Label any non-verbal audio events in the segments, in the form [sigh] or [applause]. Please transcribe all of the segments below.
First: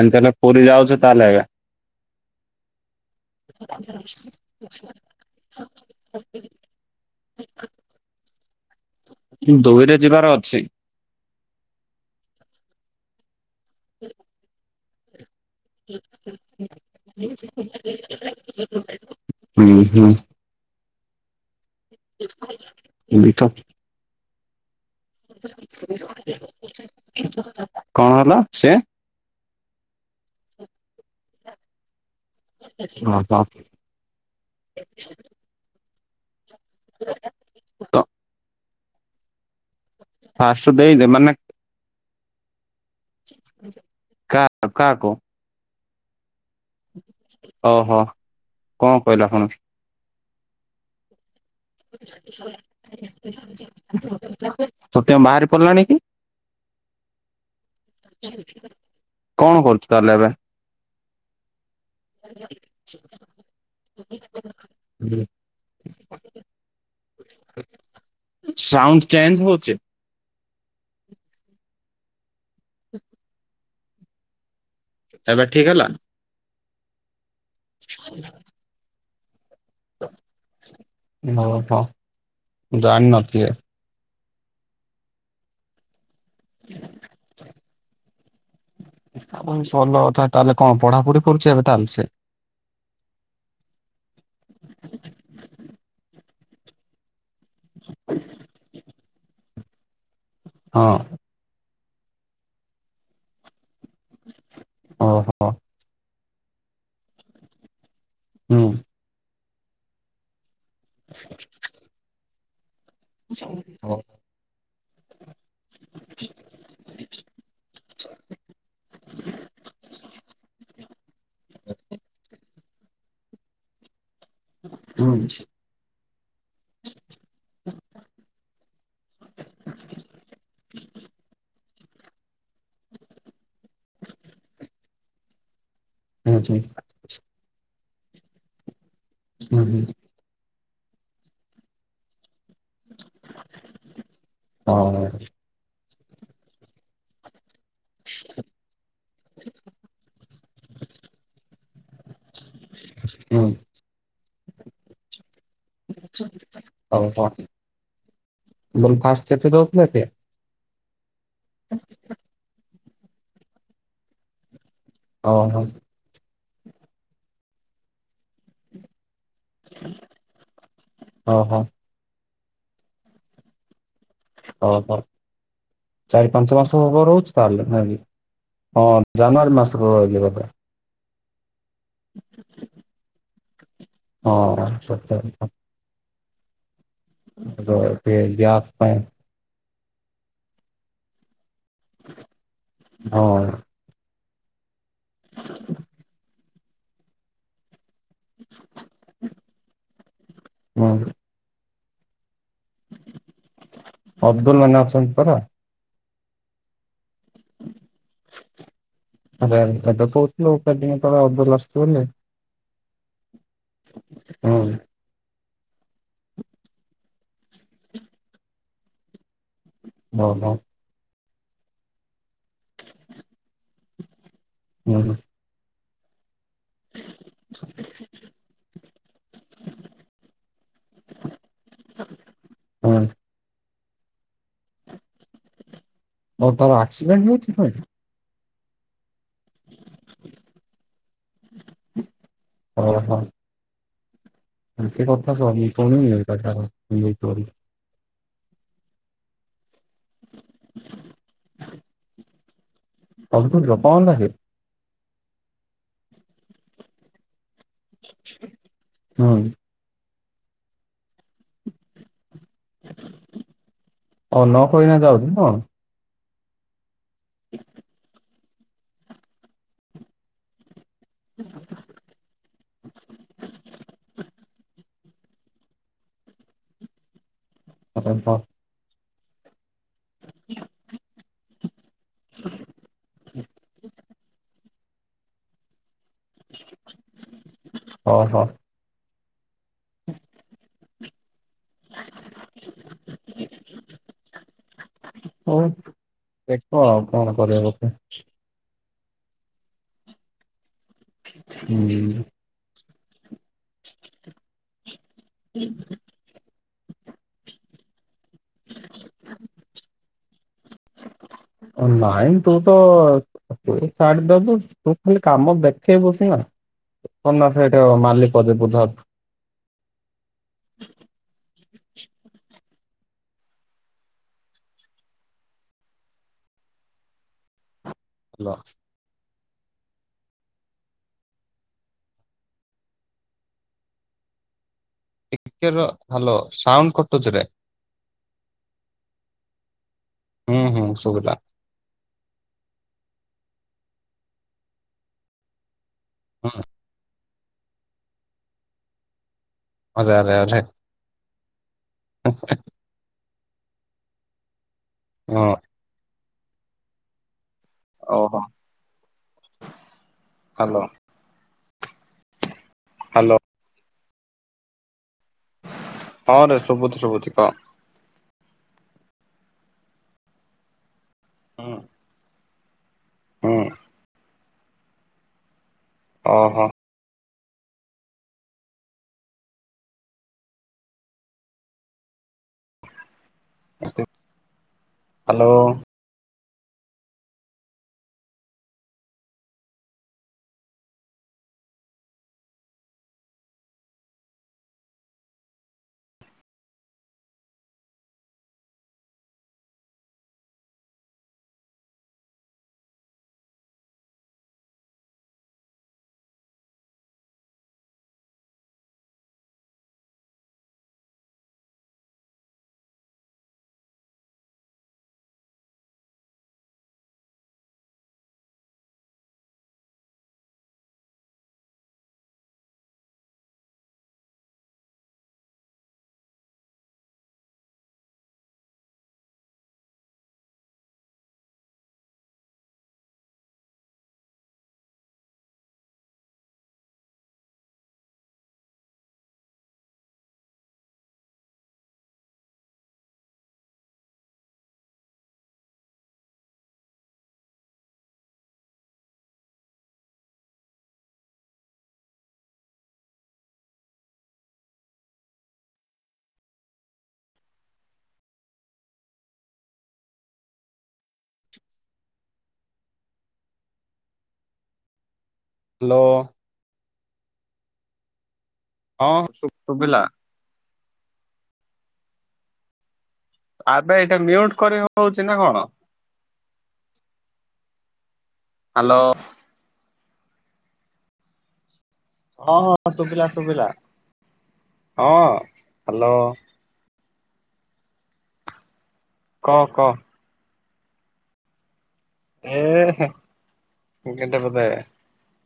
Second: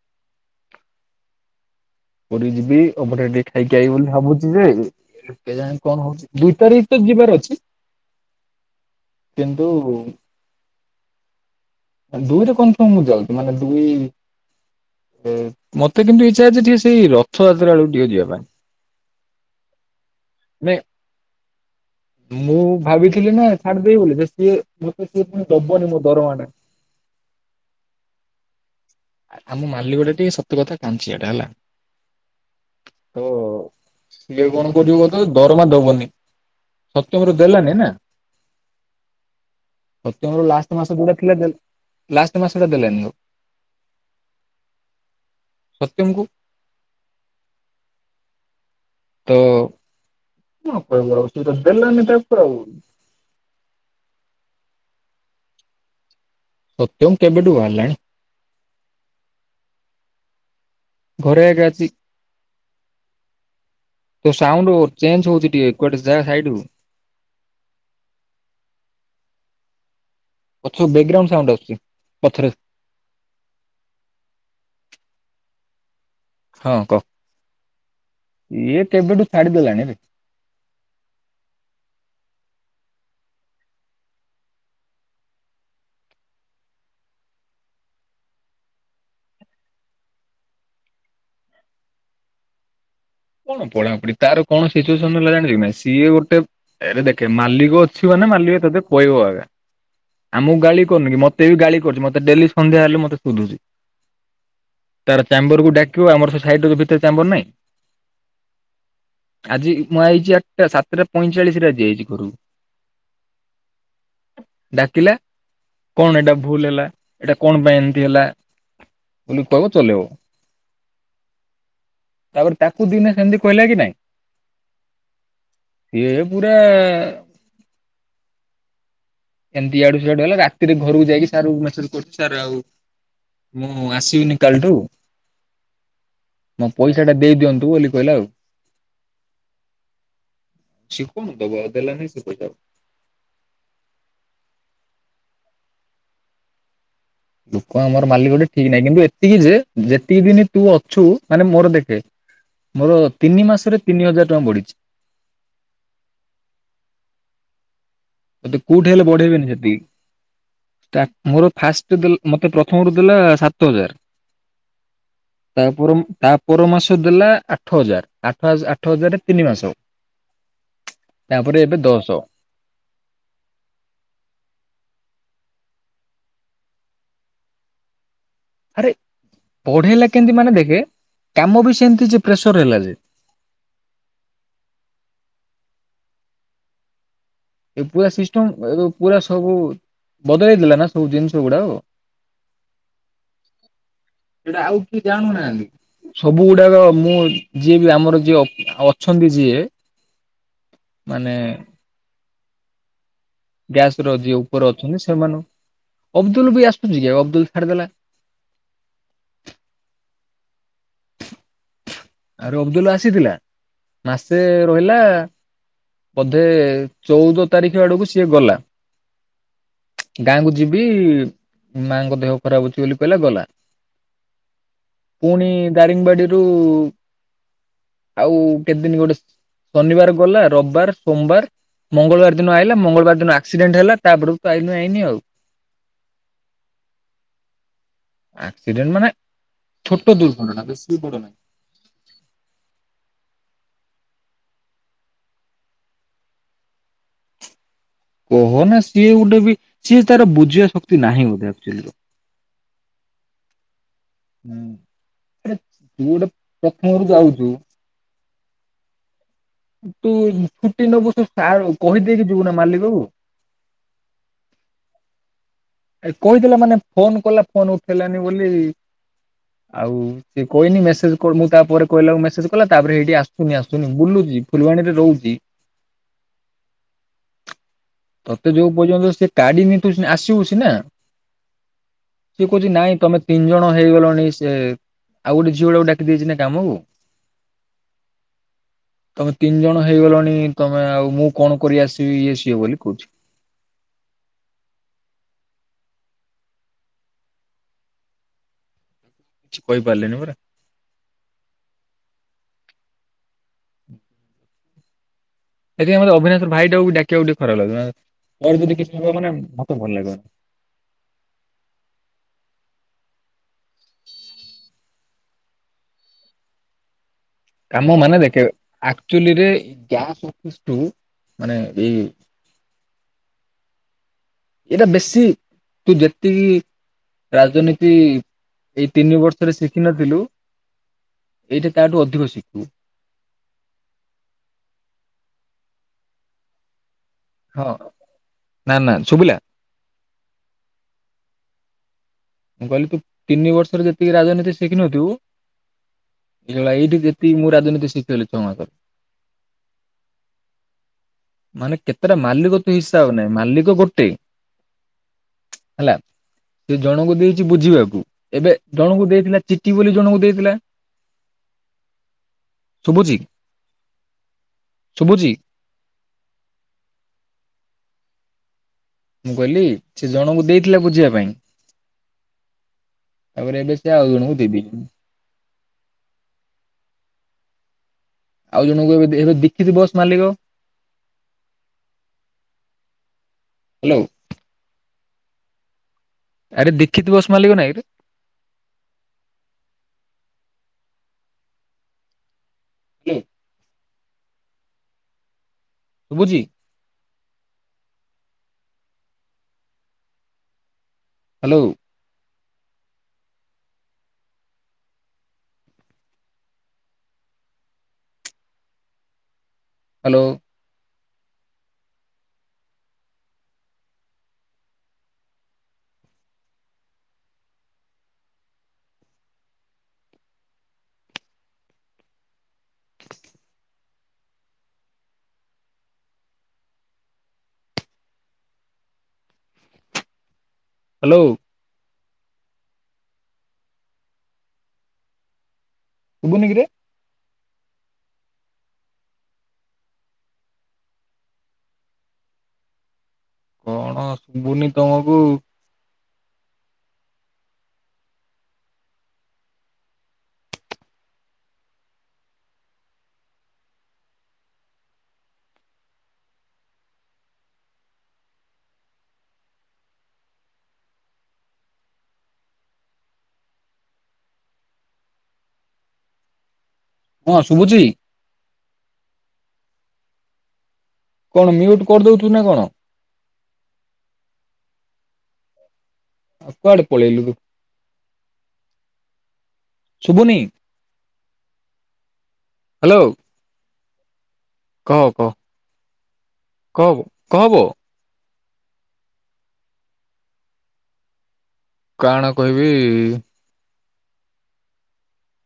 ଆମେ ତାହେଲେ ପୁରୀ ଯାଉଛୁ ତାହେଲେ ଏବେ। ପୁରୀ ଯିବି ଅଭଢ଼ା ଟିକେ ଖାଇକି ଆଇ ବୋଲି ଭାବୁଚି ଯେ ଏ କେଜାଣି କଣ ହଉଚି ଦୁଇ ତାରିକ୍ ତ ଯିବାର ଅଛି। କିନ୍ତୁ ପୁରୀରେ ଯିବାର ଅଛି। ଏ ଦୁଇରେ କନଫର୍ମ ମୁଁ ଯାଉଚି ମାନେ ଦୁଇ ଏ ମତେ କିନ୍ତୁ ଇଚ୍ଛା ଅଛି ଟିକେ ସେଇ ରଥଯାତ୍ରା ଅଳୁ ଟିକେ ଯିବା ପାଇଁ। ଉଁ ହୁଁ। ନାଇଁ ମୁଁ ଭାବିଥିଲି ଦେଖ ନାଁ ଥାଡ଼୍ ଦେଇ ବୋଲି ସେ ସିଏ ମତେ ସିଏ ପୁଣି ଦବନି ମୋ ଦରମାଟା। କଣ ହେଲା ସେ? ଆମ ମାଲିକଟା ଟିକେ ସତ କଥା କାଞ୍ଚିଆଟା ହେଲା। ଓହୋ ତ ସିଏ କଣ କରିବ ତ ଦରମା ଦବନି ସତ୍ୟମର ଦେଲାନି ନା। ତ ସତ୍ୟମର ଫାଷ୍ଟ ଲାଷ୍ଟ ମାସ ଦେଇଦେ ଯୋଉଟା ମାନେ ଥିଲା ଦେଲ୍ ଲାଷ୍ଟ ମାସଟା ଦେଲାନି ଆଉ। କା କାକୁ? ସତ୍ୟମକୁ। ଅହ। ତ ଦେଲାନି ତାକୁ ଆଉ। [inaudible] ସତ୍ୟମ ବାହାରି ପଡ଼ିଲାଣି କି? ସତ୍ୟମ କେବେଠୁ ବାହାରଲାଣି? କଣ କରୁଚି ତାହେଲେ ଏବେ? ଘରେ ଏକା ଅଛି। ତୋ ସାଉଣ୍ଡୁ ଚେଞ୍ଚ୍ ହଉଚି ଟିକେ କୁଆଡ଼େ ଯା ସାଇଡ଼ଉ। ସାଉଣ୍ଡ ଚେଞ୍ଜ୍ ହଉଚି। ପଛ ବେଗ୍ରାଉଣ୍ଡ୍ ସାଉଣ୍ଡ ଆସୁଚି ପଛରେ। [inaudible] ଏବେ ଠିକ୍ ହେଲା? ହଁ କ। [inaudible] ଇଏ କେବେଠୁ ଛାଡ଼ିଦେଲାଣିରେ। ହଁ ହ ଜାଣି ନଥିଲି ଏ। ହ [inaudible] ଆଉ ପୁଣି ସୋଲ ଅଥା ତାହେଲେ କଣ ପଢ଼ାପଢ଼ି କରୁଚି ଏବେ ତାହେଲେ ସିଏ? କଣ ପଢ଼ାପୁଢ଼ି ତାର କଣ ସିଚୁଏସନ୍ ହେଲା ଜାଣିଚୁ କି ନାହିଁ ସିଏ ଗୋଟେ ଏରେ ଦେଖେ ମାଲିକ ଅଛିି ମାନେ ମାଲିକ ତତେ କହିବ ଆଗା ଆମୁକୁ ଗାଳି ହଁ କରୁନି କି ମ ତେ ବି ଗାଳି କରୁଚି ମତେ ଡେଲି ସନ୍ଧ୍ୟା ହେଲେ ମତେ ଶୋଧୁଚି ତାର ଓହୋ ଚାମ୍ବରକୁ ଡା କିବ ଆମର ସେ ସାଇଟ୍ ରେ ଯୋଉ ଭିତରେ ଚାମ୍ବର ନାହିଁ? ହୁଁ। ଆଜି ମୁଁ ଆଇଚି ଆଟଟା ସାତଟା ପଇଁଚାଳିଶିରେ ଆଜି ଆଇଚି ଘରୁ। ହ ଡାକିଲା କଣ ଏଟା ଭୁଲ୍ ହେଲା ଏଟା କଣ ପାଇଁ ଏମିତି ହେଲା? ବୋଲି କହିବ ଚଲେଇବ ତାପରେ ତା ଇନା ସେମତି କହିଲା କି ନାଇଁ? ହୁଁ। ଇଏ ପୁରା [inaudible] ଏମତି ଇଆଡୁ ସିଆଡୁ ହେଲା ରାତିରେ ଘରୁକୁ ଯାଇକି ସାରୁ ମେସେଜେ କରୁଚି ସାର୍ ଆଉ ମୁଁ ଆସିବିନି କାଲଠୁ। ହୁଁ ହୁଁ ମୋ ପଇସାଟା ଦେଇ ଦିଅନ୍ତୁ ବୋଲି କହିଲା ଆଉ। ହୁଁ ହୁଁ। ସିଏ କଣ ଦବ ଆଉ ଦେଲାନେଇ ସେ ପଇସା ଆଉ। ହଁ। ଲୋକ ଆମର ମାଲିକଟେ ଠିକ୍ ନାହିଁ କିନ୍ତୁ ଏତିକି ଯେ ଯେତିକି ଦିନ ତୁ ଅଛୁ ମାନେ ମୋର ଦେଖେ ମୋର ତିନି ମାସରେ ତିନି ହଜାର ଟଙ୍କା ବଢ଼ିଛି। ହଉ ହ। ଅ ଦେ କୋଉଠି ହେଲେ ବଢ଼େଇବେନି ସେତିକି। ଟା ମୋର ଫାଷ୍ଟେ ଦେଲ୍ ମତେ ପ୍ରଥମରୁ ଦେଲା ସାତ ହଜାର। ଓହୋ। ତାପର ତା ପର ମାସ ଦେଲା ଆଠ ହଜାର ଆ ଥାସ୍ ଆଠ ହଜାରେ ତିନି ମାସ ଓହୋ ତାପରେ ଏବେ ଦଶ। ଅହ ଚାରି ପାଞ୍ଚ ମାସ ହବ ରହୁଚି ତାହେଲେ ନାଇଁ କି? ହଁ ଆରେ ଜାନୁଆରୀ ମାସର ପଢେଇଲା ରହିଲି କେମିତି ବୋଧେ। ମାନେ ଦେଖେ କାମ ବି ସେନ୍ତି ଯେ ପ୍ରେସର ହେଲା ଯେ। ହଁ ସତ କଥା। ଏ ପୁରା ଟିକେ ଗ୍ୟାସ୍ ସିଷ୍ଟମ୍ ଏବେ ପାଇଁ ପୁରା ସବୁ ବଦଳେଇ ଦେଲା ନାଁ ସବୁ ଜିନିଷ ଗୁଡ଼ାଅ। ହଁ। ସବୁ ଗୁଡ଼ାକ ମୁଁ ଯିଏ ବି ଆମର ଯିଏ ଅ ଅଛନ୍ତି ଯିଏ ହୁଁ ମାନେ ଗ୍ୟାସ୍ ର ଯିଏ ଅବଦୁଲ ଉପର ମାନେ ଅଛନ୍ତି ପରା? ସେମାନୁ ଅବଦୁଲ ବି ଆସୁନି ଯେ ଅବଦୁଲ ଛାଡ଼ିଦେଲା। ଏବେ ଏବେ କୋହୁଥୁଲୁ ଚାର ଦିନି ତଳେ ଅବଦୁଲ୍ ଆସୁଚି ବୋଲି। ଆରେ ଅବଦୁଲ୍ ଆସିଥିଲା ମାସେ ହୁଁ ରହିଲା। ବଧେ ଚଉଦ ତାରିଖ ଆଡ଼ୁକୁ ସିଏ ଗଲା ଗାଁକୁ ଓହୋ ଯି ବି ମାଙ୍କ ଦେହ ଖରାପ ଅଛି ବୋଲି କହିଲା ଗଲା। ଉଁ ହୁଁ। ପୁଣି ଦାରିଙ୍ଗବାଡି଼ରୁ ଆଉ କେତ୍ ଦିନ ଗୋଟେ ଶନିବାର ଗଲା ରବାର ସୋମବାର ମଙ୍ଗଳବାର ଦିନ ଆଇଲା ହୁଁ ମଙ୍ଗଳବାର ଦିନ ଆକ୍ସିଡେଣ୍ଟ ହେଲା ତାପରୁ ପାଇନୁ ଆଇନି ଆଉ। ଓ ତମ ଆକ୍ସିଡେଣ୍ଟ୍ ହୋଉଚି ଫେଣ? ଆକ୍ସିଡେଣ୍ଟ ମାନେ ଛୋଟ ଦୁର୍ଘଟଣା ବେଶି ବଡ଼ ନାହିଁ। ଓହ। ବେଶି କଥା କହନି ପୁଣି ଇଏଟା ତାର ହେଲେ ଚୋରି କହ ନା ସିଏ ଗୋଟେ ବି ସିଏ ତାର ବୁଝିବା ଶକ୍ତି ନାହିଁ ବୋଧେ ଆକ୍ଚୁଲିର। ସବୁ ତ ଦିଅ କଁ ହେଲା ସିଏ? ଉଁ ଏରେ ତୁ ଗୋଟେ ପ୍ରଥମରୁ ଯାଉଚୁ ହଁ। ତୁ ଛୁଟି ନବୁ ସେ ସାରଉ କହିଦେଇକି ଯିବୁ ନା ମାଲିକକୁୁ। ଆଉ ନକହି ଇନା ଯାଉଚି ତ। ଏ କହିଦେଲା ମାନେ ଫୋନ୍ କଲା ଫୋନ୍ ଉଠେଲାନି। ବୋଲି ଆଉ ସେ କହିନି ମେସେଜ କରୁନୁ ତାପରେ କହିଲାକୁ ମେସେଜ୍ କଲା ତାପରେ ହେଇଟି ଆସୁନି ଆସୁନି ବୁଲୁଚି ଫୁଲବାଣୀରେ ରହୁଚି। ତତେ ଯୋଉ ପର୍ଯ୍ୟନ୍ତ ସେ କାଢ଼ିନି ତୁ କି ନା। ସିଏ କୋହୁଚି ନାଇଁ ତମେ ତିନି ଜଣ ହେଇଗଲଣି ସେ ଆଉ ଗୋଟେ ଝିଅଟାକୁ ଡାକି ଦେଇଚି ନା। କାମକୁ ଅହ। ତମେ ତିନି ଜଣ ହେଇଗଲଣି ତମେ ଆଉ ମୁଁ କଣ କରି ଆସିବି ଇଏ ସିଏ ବୋଲି କହୁଚି। ହଉ ଦେଖ କଣ କରିବା କଥା। କହି ପାରିଲେନି ପରା। ଉଁ ସେଥିପାଇଁ ମୋତେ ଅବିନାଶର ଭାଇଟାକୁ ବି ଡାକିବାକୁ ଟିକେ ଖରାପ ଲାଗଁ ପରେ ଯଦି କିଛି ହବ ମାନେ ମତ ଭଲ ଲାଗିବ ଅ ନାଇଁ ତୁ ତ ତୁ ଛାଡ଼ି ଦବୁ ତୁ ଖାଲି କାମ ଦେଖେଇବୁ ସନା କଣ ନା ସେଇଠୁ ମାଲିକ ଯେ ବୁଝ। ଚୁଲିରେ ଗ୍ୟାସ୍ ଅଫିସ ଠୁ ମାନେ ଏଇ ଏଇଟା ବେଶୀ ତୁ ଯେତିକି ରାଜନୀତି ଅଲ ଏଇ ତିନି ବର୍ଷରେ ଶିଖିନଥିଲୁ ଏଇଠେ ତାଠୁ ଅଧିକ ଶିଖିବୁ। ଟିକେ ରହ ହାଲୋ ସାଉଣ୍ଡ କ ହଁ ନାଁ ନାଁ ଶୁବିଲା? ହୁଁ ହୁଁ ଶୁଭିଲ। ମୁଁ କହିଲି ତୁ ତିନି ବର୍ଷରେ ଯେତିକି ରାଜନୀତି ଶିଖିନଥିବୁ ଏ ଭାଇ ଏଇଠି ଯେ ତି ମୁଁ ରାଜନୀତି ଶିଖିଅଲି ଛଅ ମାସ। ଆରେ ଆରେ ଆରେ ମାନେ କେତେଟା ମାଲିକ ତେଇସ୍ ତା ଆଉ ନାହିଁ ମାଲିକ ଗୋଟେ। ହଁ। ହେଲା ସେ ଜଣଙ୍କୁ ଦେଇଚି ବୁଝିବା କୁ ଓହୋ ଏବେ ଜଣଙ୍କୁ ଦେଇଥିଲା ଚିକି ବୋଲି ଜଣଙ୍କୁ ଦେଇଥିଲା। ହାଲୋ ଶୁବୁଚି ହାଲୋ ଶୁବୁଚି? ହଁରେ ଶୁବୁଚି ଶୁବୁଚି କହ। ମୁଁ କହିଲି ସେ ଜଣଙ୍କୁ ଦେଇଥିଲା ବୁଝିବା ପାଇଁ। ହଁ। ତାପରେ ଏବେ ସେ ଆଉ ଜଣଙ୍କୁ ଦେବି। ଅହ। ଆଉ ଜଣଙ୍କୁ ଏବେ ଦେଇଦେ ଦିକିରି ବସ୍ ମାଲିକ। ହ୍ୟାଲୋ ଏତେ ହାଲୋ। ଆରେ ଦୀକ୍ଷିତ ବସ୍ ମାଲିକ ନାଇଁରେ। କି? ଶୁବୁଚି? ହାଲୋ। ହାଲୋ। ହାଲୋ। ଶୁବୁନି କିରେ? କଣ ଶୁବୁନି ତମକୁ। ଲୋ ହଁ ଶୁଭୁଚି? ହଁ ଶୁ ଶୁବିଲା। କଣ ମ୍ୟୁଟ୍ କରିଦଉଥୁ ନା କଣ? ଆବେ ଏଇଟା ମ୍ୟୁଟ କରି ହଉଚି ନା କଣ? ଅ କୁଆଡ଼େ ପଳେଇଲୁୁ? ହାଲୋ। ଶୁବୁନି? ହଁ ହଁ ଶୁଭିଲା ଶୁଭିଲା ହଁ ହ୍ୟାଲୋ କହବ କହବ କ କ କାଣ କହିବି ଏ କେଟା [unintelligible]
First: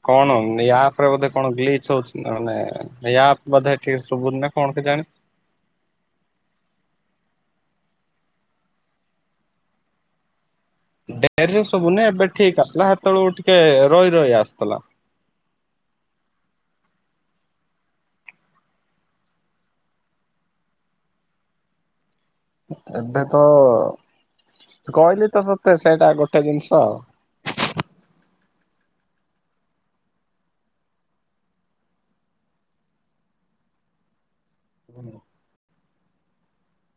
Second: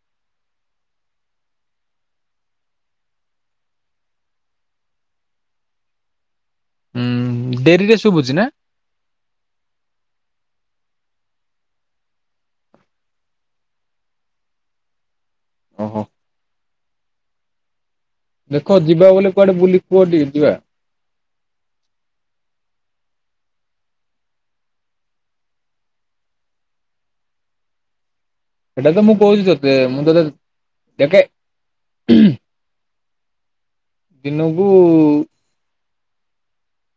କଣ ଏ ଆପ ରେ ବୋଧେ କଣ ଗ୍ଲିଚ ହଉଛିାନେ ୟା ବଧେ ଶୁଭୁ ନା କଣ କି ଜାଣି? ହୁଁ ଡେରିରେ ଶୁଭୁଛି ନା? ଡେରିରେ ସବୁନି ଏବେ ଠିକ ଆସିଲଥିଲା ସେତେବେଳକୁ ଟିକେ ରହି ରହି ଆସୁଥିଲା। ଓହୋ ଦେଖ ଯିବା ବୋଲିଲେ କୁଆଡେ ବୁଲି କୁହଠେ ଯିବା। ଏବେ ତ କହିଲି ତ ତତେ ସେଇଟା ଗୋଟେ ଜିନିଷ ଆଉ। ସେଇଟା ତ ମୁଁ କହୁଛି ତୋତେ ମୁଁ ତତେ [unintelligible] ଦିନକୁୁ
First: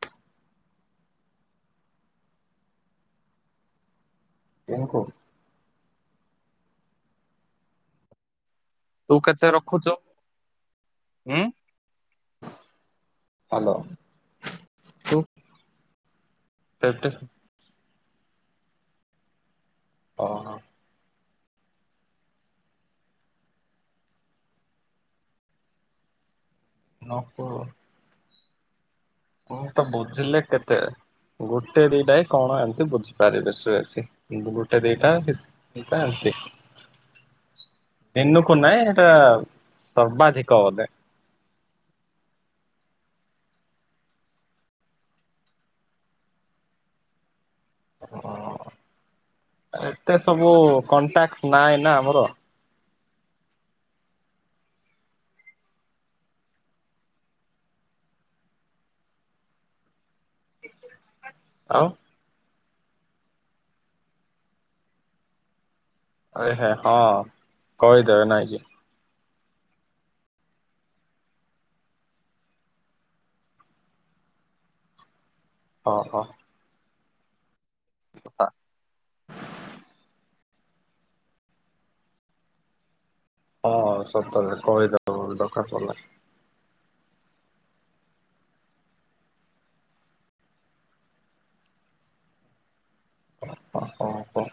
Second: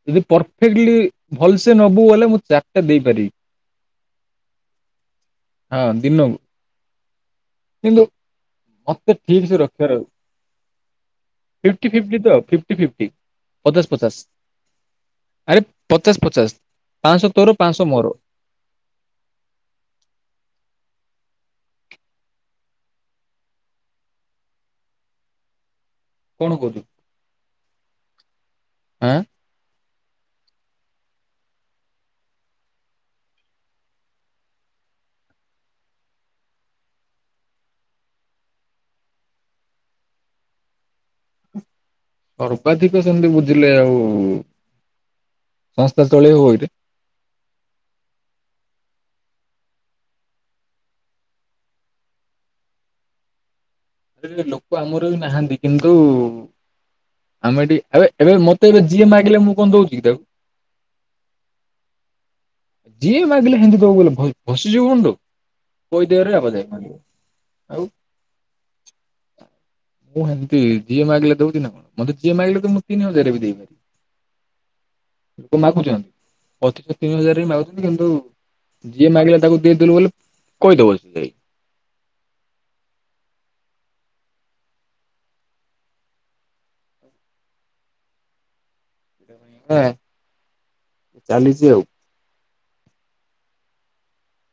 ଯଦି ପରଫେକ୍ଟଲି ଭଲସ ନବୁ ହେଲେ ମୁଁ ଚାରଟଟା ଦେଇପାରିବି। [unintelligible] ହଁ ଦିନକୁ। କିନ୍ତୁ ତୁ ମତେ କେତେ ଠିକ ସେ ରକ୍ଷିବ ରଖୁଛୁ ରଛି। ଉଁ? ଫିଫ ଫିଫଟି ତ ଫିଫଟି ଫିଫଟି ହ୍ୟାଲୋ। ପଚାଶ ପଚାଶ। ତୁ ଆରେ ପଚାଶ ପଚାଶ କେତେ ପାଞ୍ଚଶହ ତୋର ପାଞ୍ଚଶହ ମୋର। ଓହ କଣ କହୁଛୁ? ନ କହ। ଆଁ। ମୁଁ ତ ବୁଝିଲେ କେତେ? ଗୋଟେ ଦିଟା କଣ ଏମିତି ବୁଝିପାରିବେ ସୁସି ଗୋଟେ ଦିଟା [unintelligible] କ ଏନ୍ତି। ଦିନୁକୁ ନାହିଁ, ସେଇଟା ସର୍ବାଧିକ ବଧେ? ସର୍ବାଧିକ ସେମିତି ବୁଝିଲେ ଆଉ, ସଂସ୍ଥା ଚଳେଇ ହବ ଏଇଠ। ଓ ଏତେ ସବୁ କଣ୍ଟାକ୍ଟ ନାହିଁ ନା ଆମର। ଲୋକ ଆମର ବି ନାହାନ୍ତି କିନ୍ତୁ ଆମେ ଏଠି ଏ ଏବେ, ମତେ ଏବେ ଯିଏ ମାଗିଲେ ମୁଁ କଣ ଦଉଛି କି ତାକୁ। ଆଉ। ଯିଏ ମାଗିଲେ ହିନ୍ଦୀ ଦବକୁ ଗଲେ ଭସିଯିବ କୁନ୍ତୁ। କୋଇ ଦେହରେ [unintelligible] ଆରେ ହେ ହଁ କହିଦେବେ ନାଇଁ କି [unintelligible] ମୁଁ ଏମିତି ଜିଏ ମାଗିଲ ଦେ ଦଉଛି ନା କଣ ମତେ, ଜିଏ ମାଗିଲେ ତ ମୁ ତିନି ହଜାର ବି ଦେଇପାରି। ଲୋକ ହଁ ମାଗୁଛନ୍ତି, ହଁ ଅଚଶ ତିନି ହଜାର ମାଗୁଛନ୍ତି। କିନ୍ତୁ କଥା ଯିଏ ମାଗିଲେ ତାକୁ ଦେଇଦେଲୁ ବୋଲି କହିଦବ ସେ। ହଁ ସତରେ କହିଦେବ ଦକାର ପଡ଼ିଲେ। ହଁ ଚାଲିଛି ଆଉ। ଓ ହୋ ହୋ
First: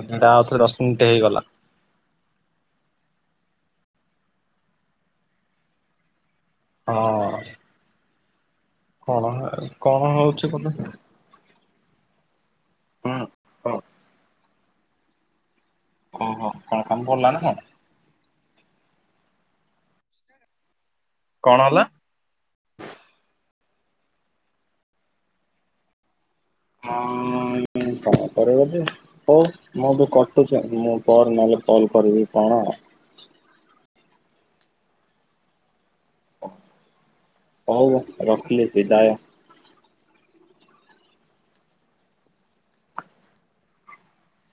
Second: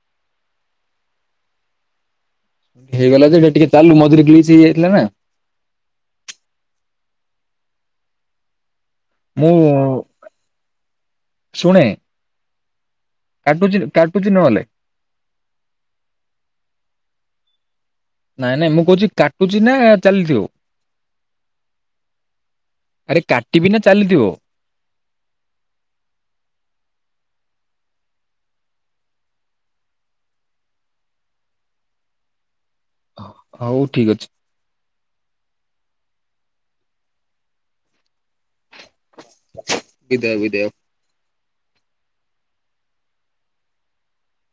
ଏଟା ଆଉ ଥରେ ଦଶ ମିନିଟ୍ ହେଇଗଲା। ହେଇଗଲା ଯେଟା ଟିକେ ଚାଲୁ ମଝୁରରେ ଗିଲି ହେଇଯାଇଥିଲା ନା। ହଁ। କଣ ମୁଁ କଣ ହଉଛି କି ଶୁଣେ। ହୁଁ କାଟୁଛି କାଟୁଛି ନହେଲେ? ଓହୋ କଳ କ ବିଲ ନା କଣ? ନାଇଁ ନାଇଁ ମୁଁ କହୁଚି କାଟୁଚି ନା ଚାଲିଥିବ। କଣ ହେଲା? ଆରେ କାଟିବି ନା ଚାଲିଥିବ। ହଁ କଣ କର ବଧେ? ହଉ ମୁଁ ବି କଟୁଚି ମୁଁ ପରେ ନହେଲେ କଲ କରିବି କଣ? ହଉ ଠିକ ଅଛି। ହଉ ରଖିଲି ବିଦାୟ। ଅ ବିଦାୟ ବିଦାୟ।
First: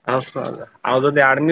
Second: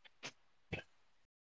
ହଉ ତାହାଲେ ଆଉ ଯଦି ଆଡମିସ